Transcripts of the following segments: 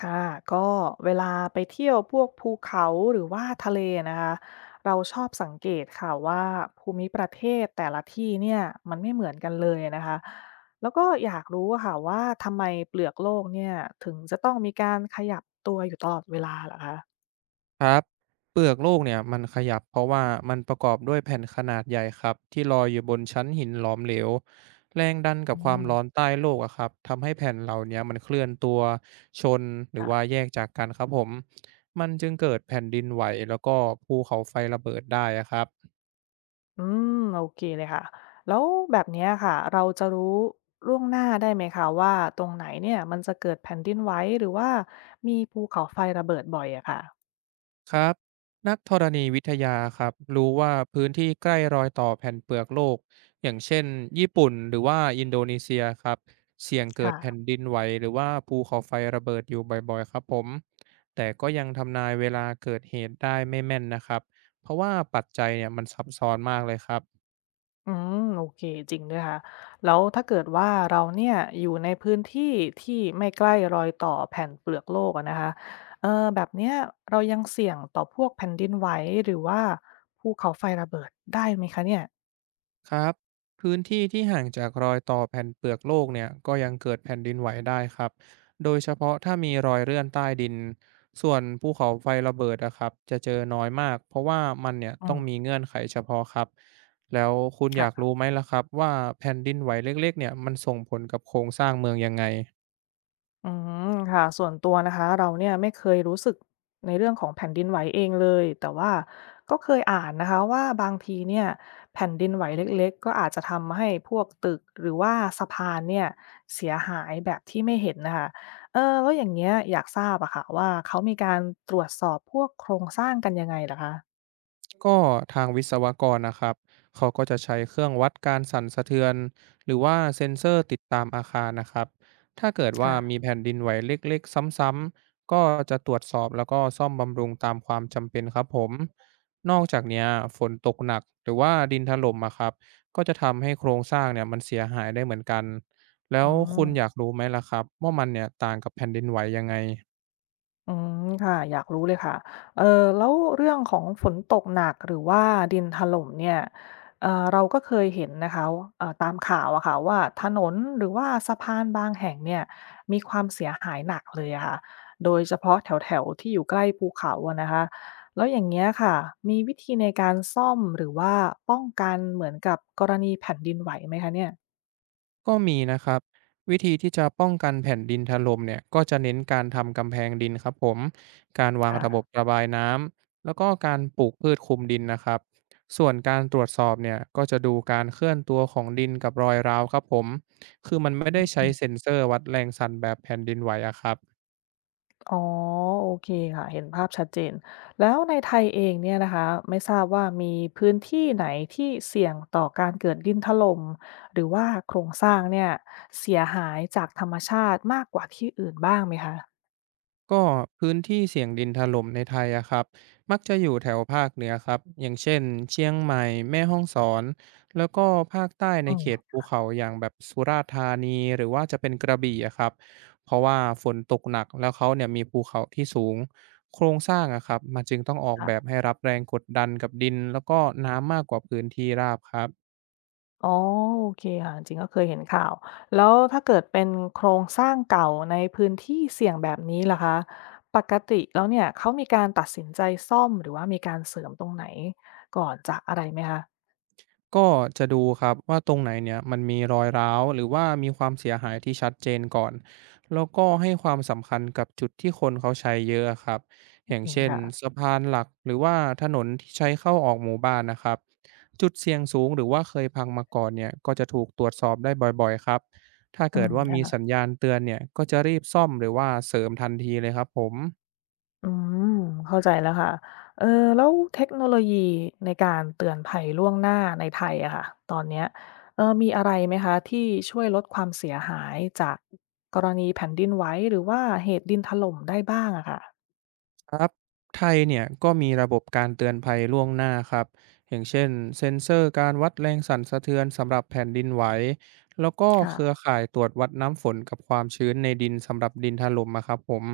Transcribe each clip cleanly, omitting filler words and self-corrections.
ค่ะก็เวลาไปเที่ยวพวกภูเขาหรือว่าทะเลนะคะเราชอบสังเกตค่ะว่าภูมิประเทศแต่ละที่เนี่ยมันไม่เหมือนกันเลยนะคะแล้วก็อยากรู้ค่ะว่าทำไมเปลือกโลกเนี่ยถึงจะต้องมีการขยับตัวอยู่ตลอดเวลาเหรอคะครับเปลือกโลกเนี่ยมันขยับเพราะว่ามันประกอบด้วยแผ่นขนาดใหญ่ครับที่ลอยอยู่บนชั้นหินหลอมเหลวแรงดันกัอืบความมร้อนใต้โลกอะครับทำให้แผ่นเหล่าเนี้ยมันเคลื่อนตัวชนหรือว่าค่ะแยกจากกันครับผมมันจึงเกิดแผ่นดินไหวแล้วก็ภูเขาไฟระเบิดได้อะครับ อืมโอเคเลยค่ะแล้วแบบเนี้ยค่ะเราจะรู้ล่วงหน้าได้ไหมคะว่าตรงไหนเนี่ยมันจะเกิดแผ่นดินไหวหรือว่ามีภูเขาไฟระเบิดบ่อยอะค่ะครับนักธรณีวิทยาครับรู้ว่าพื้นที่ใกล้รอยต่อแผ่นเปลือกโลกอย่างเช่นญี่ปุ่นหรือว่าอินโดนีเซียครับเสี่ยงเกิดค่ะ แผ่นดินไหวหรือว่าภูเขาไฟระเบิดอยู่บ่อยๆครับผมแต่ก็ยังทำนายเวลาเกิดเหตุได้ไม่แม่นนะครับเพราะว่าปัจจัยเนี่ยมันซับซ้อนมากเลยครับ อืมโอเคจริงด้วยค่ะแล้วถ้าเกิดว่าเราเนี่ยอยู่ในพื้นที่ที่ไม่ใกล้รอยต่อแผ่นเปลือกโลกอะนะคะเออแบบเนี้ยเรายังเสี่ยงต่อพวกแผ่นดินไหวหรือว่าภูเขาไฟระเบิดได้ไหมคะเนี่ยครับพื้นที่ที่ห่างจากรอยต่อแผ่นเปลือกโลกเนี่ยก็ยังเกิดแผ่นดินไหวได้ครับโดยเฉพาะถ้ามีรอยเลื่อนใต้ดินส่วนภูเขาไฟระเบิดอะครับจะเจอน้อยมากเพราะว่ามันเนี่ยอืต้องมีมเงื่อนไขเฉพาะครับแล้วคุณอยากค่ะ รู้ไหมล่ะครับว่าแผ่นดินไหวเล็กๆเนี่ยมันส่งผลกับโครงสร้างเมืองยังไง อืมค่ะส่วนตัวนะคะเราเนี่ยไม่เคยรู้สึกในเรื่องของแผ่นดินไหวเองเลยแต่ว่าก็เคยอ่านนะคะว่าบางทีเนี่ยแผ่นดินไหวเล็กๆก็อาจจะทำให้พวกตึกหรือว่าสะพานเนี่ยเสียหายแบบที่ไม่เห็นนะคะเออแล้วอย่างเงี้ยอยากทราบอะค่ะว่าเขามีการตรวจสอบพวกโครงสร้างกันยังไงล่ะคะก็ทางวิศวกรนะครับเขาก็จะใช้เครื่องวัดการสั่นสะเทือนหรือว่าเซ็นเซอร์ติดตามอาคารนะครับถ้าเกิดว่าค่ะมีแผ่นดินไหวเล็กๆซ้ำๆก็จะตรวจสอบแล้วก็ซ่อมบำรุงตามความจำเป็นครับผมนอกจากเนี้ยฝนตกหนักหรือว่าดินถล่มอะครับก็จะทำให้โครงสร้างเนี่ยมันเสียหายได้เหมือนกันแล้อืวคุณอยากม รู้ไหมล่ะครับว่ามันเนี่ยต่างกับแผ่นดินไหวยังไง อืมค่ะอยากรู้เลยค่ะเออแล้วเรื่องของฝนตกหนักหรือว่าดินถล่มเนี่ยเออเราก็เคยเห็นนะคะตามข่าวอะค่ะว่าถนนหรือว่าสะพานบางแห่งเนี่ยมีความเสียหายหนักเลยอะค่ะโดยเฉพาะแถวแถวที่อยู่ใกล้ภูเขาอะนะคะแล้วอย่างเงี้ยค่ะมีวิธีในการซ่อมหรือว่าป้องกันเหมือนกับกรณีแผ่นดินไหวไหมคะเนี่ยก็มีนะครับวิธีที่จะป้องกันแผ่นดินถล่มเนี่ยก็จะเน้นการทำกำแพงดินครับผมการวางค่ะ ระบบระบายน้ำแล้วก็การปลูกพืชคลุมดินนะครับส่วนการตรวจสอบเนี่ยก็จะดูการเคลื่อนตัวของดินกับรอยร้าวครับผมคือมันไม่ได้ใช้เซ็นเซอร์วัดแรงสั่นแบบแผ่นดินไหวอะครับ อ๋อโอเคค่ะเห็นภาพชัดเจนแล้วในไทยเองเนี่ยนะคะไม่ทราบว่ามีพื้นที่ไหนที่เสี่ยงต่อการเกิดดินถล่มหรือว่าโครงสร้างเนี่ยเสียหายจากธรรมชาติมากกว่าที่อื่นบ้างไหมคะก็พื้นที่เสี่ยงดินถล่มในไทยอะครับมักจะอยู่แถวภาคเหนือครับอย่างเช่นเชียงใหม่แม่ฮ่องสอนแล้วก็ภาคใต้ในอืเขตมภูเขาอย่างแบบสุราษฎร์ธานีหรือว่าจะเป็นกระบี่อะครับเพราะว่าฝนตกหนักแล้วเขาเนี่ยมีภูเขาที่สูงโครงสร้างอะครับมันจึงต้องออกแบบค่ะให้รับแรงกดดันกับดินแล้วก็น้ำมากกว่าพื้นที่ราบครับ อ๋อโอเคค่ะจริงๆก็เคยเห็นข่าวแล้วถ้าเกิดเป็นโครงสร้างเก่าในพื้นที่เสี่ยงแบบนี้ล่ะคะปกติแล้วเนี่ยเขามีการตัดสินใจซ่อมหรือว่ามีการเสริมตรงไหนก่อนจากอะไรไหมคะก็จะดูครับว่าตรงไหนเนี่ยมันมีรอยร้าวหรือว่ามีความเสียหายที่ชัดเจนก่อนแล้วก็ให้ความสำคัญกับจุดที่คนเขาใช้เยอะครับอย่างอืมเช่นค่ะสะพานหลักหรือว่าถนนที่ใช้เข้าออกหมู่บ้านนะครับจุดเสี่ยงสูงหรือว่าเคยพังมาก่อนเนี่ยก็จะถูกตรวจสอบได้บ่อยๆครับถ้าอืเกิดมว่ามีค่ะ สัญญาณเตือนเนี่ยก็จะรีบซ่อมหรือว่าเสริมทันทีเลยครับผม อืมเข้าใจแล้วค่ะเออแล้วเทคโนโลยีในการเตือนภัยล่วงหน้าในไทยอะค่ะตอนเนี้ยเออมีอะไรไหมคะที่ช่วยลดความเสียหายจากกรณีแผ่นดินไหวหรือว่าเหตุดินถล่มได้บ้างอะค่ะครับไทยเนี่ยก็มีระบบการเตือนภัยล่วงหน้าครับอย่างเช่นเซ็นเซอร์การวัดแรงสั่นสะเทือนสำหรับแผ่นดินไหวแล้วก็เครือค่ะข่ายตรวจวัดน้ำฝนกับความชื้นในดินสำหรับดินถล่มอะครับผม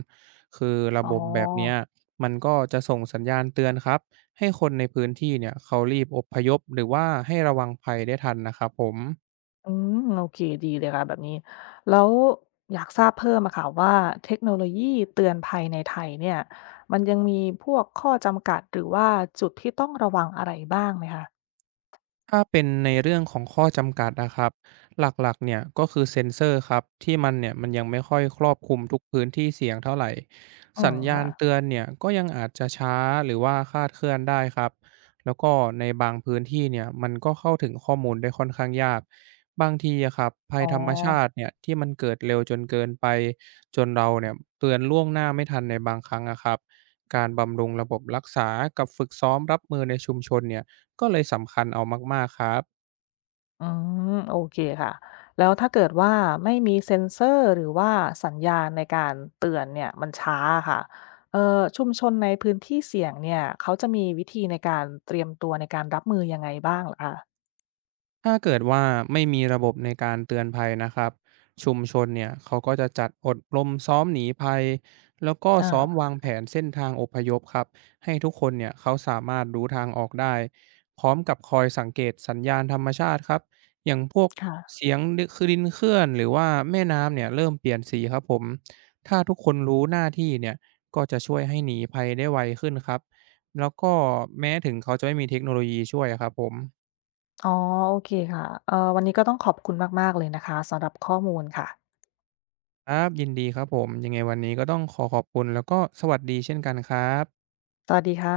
คือระอ๋บบแบบเนี้ยอมันก็จะส่งสัญญาณเตือนครับให้คนในพื้นที่เนี่ยเขารีบอพยพหรือว่าให้ระวังภัยได้ทันนะครับผม อืมโอเคดีเลยค่ะแบบนี้แล้วอยากทราบเพิ่มอะค่ะว่าเทคโนโลยีเตือนภัยในไทยเนี่ยมันยังมีพวกข้อจำกัดหรือว่าจุดที่ต้องระวังอะไรบ้างไหมคะถ้าเป็นในเรื่องของข้อจำกัดนะครับหลักๆเนี่ยก็คือเซ็นเซอร์ครับที่มันเนี่ยมันยังไม่ค่อยครอบคลุมทุกพื้นที่เสียงเท่าไหร่อืสัมญญาณค่ะเตือนเนี่ยก็ยังอาจจะช้าหรือว่าคลาดเคลื่อนได้ครับแล้วก็ในบางพื้นที่เนี่ยมันก็เข้าถึงข้อมูลได้ค่อนข้างยากบางทีอะครับภัอ๋ยอ ธรรมชาติเนี่ยที่มันเกิดเร็วจนเกินไปจนเราเนี่ยเตือนล่วงหน้าไม่ทันในบางครั้งอะครับการบำรุงระบบรักษากับฝึกซ้อมรับมือในชุมชนเนี่ย ก็เลยสำคัญเอามากๆครับ อืมโอเคค่ะแล้วถ้าเกิดว่าไม่มีเซ็นเซอร์หรือว่าสัญญาณในการเตือนเนี่ยมันช้าค่ะชุมชนในพื้นที่เสี่ยงเนี่ยเขาจะมีวิธีในการเตรียมตัวในการรับมือยังไงบ้างเหรอคะถ้าเกิดว่าไม่มีระบบในการเตือนภัยนะครับชุมชนเนี่ยเขาก็จะจัดอบรมซ้อมหนีภัยแล้วก็อาซ้อมวางแผนเส้นทางอพยพครับให้ทุกคนเนี่ยเขาสามารถรู้ทางออกได้พร้อมกับคอยสังเกตสัญญาณธรรมชาติครับอย่างพวกค่ะเสียงคือดินเคลื่อนหรือว่าแม่น้ำเนี่ยเริ่มเปลี่ยนสีครับผมถ้าทุกคนรู้หน้าที่เนี่ยก็จะช่วยให้หนีภัยได้ไวขึ้นครับแล้วก็แม้ถึงเขาจะไม่มีเทคโนโลยีช่วยครับผม อ๋อโอเคค่ะวันนี้ก็ต้องขอบคุณมากๆเลยนะคะสำหรับข้อมูลค่ะครับยินดีครับผมยังไงวันนี้ก็ต้องขอขอบคุณแล้วก็สวัสดีเช่นกันครับสวัสดีค่ะ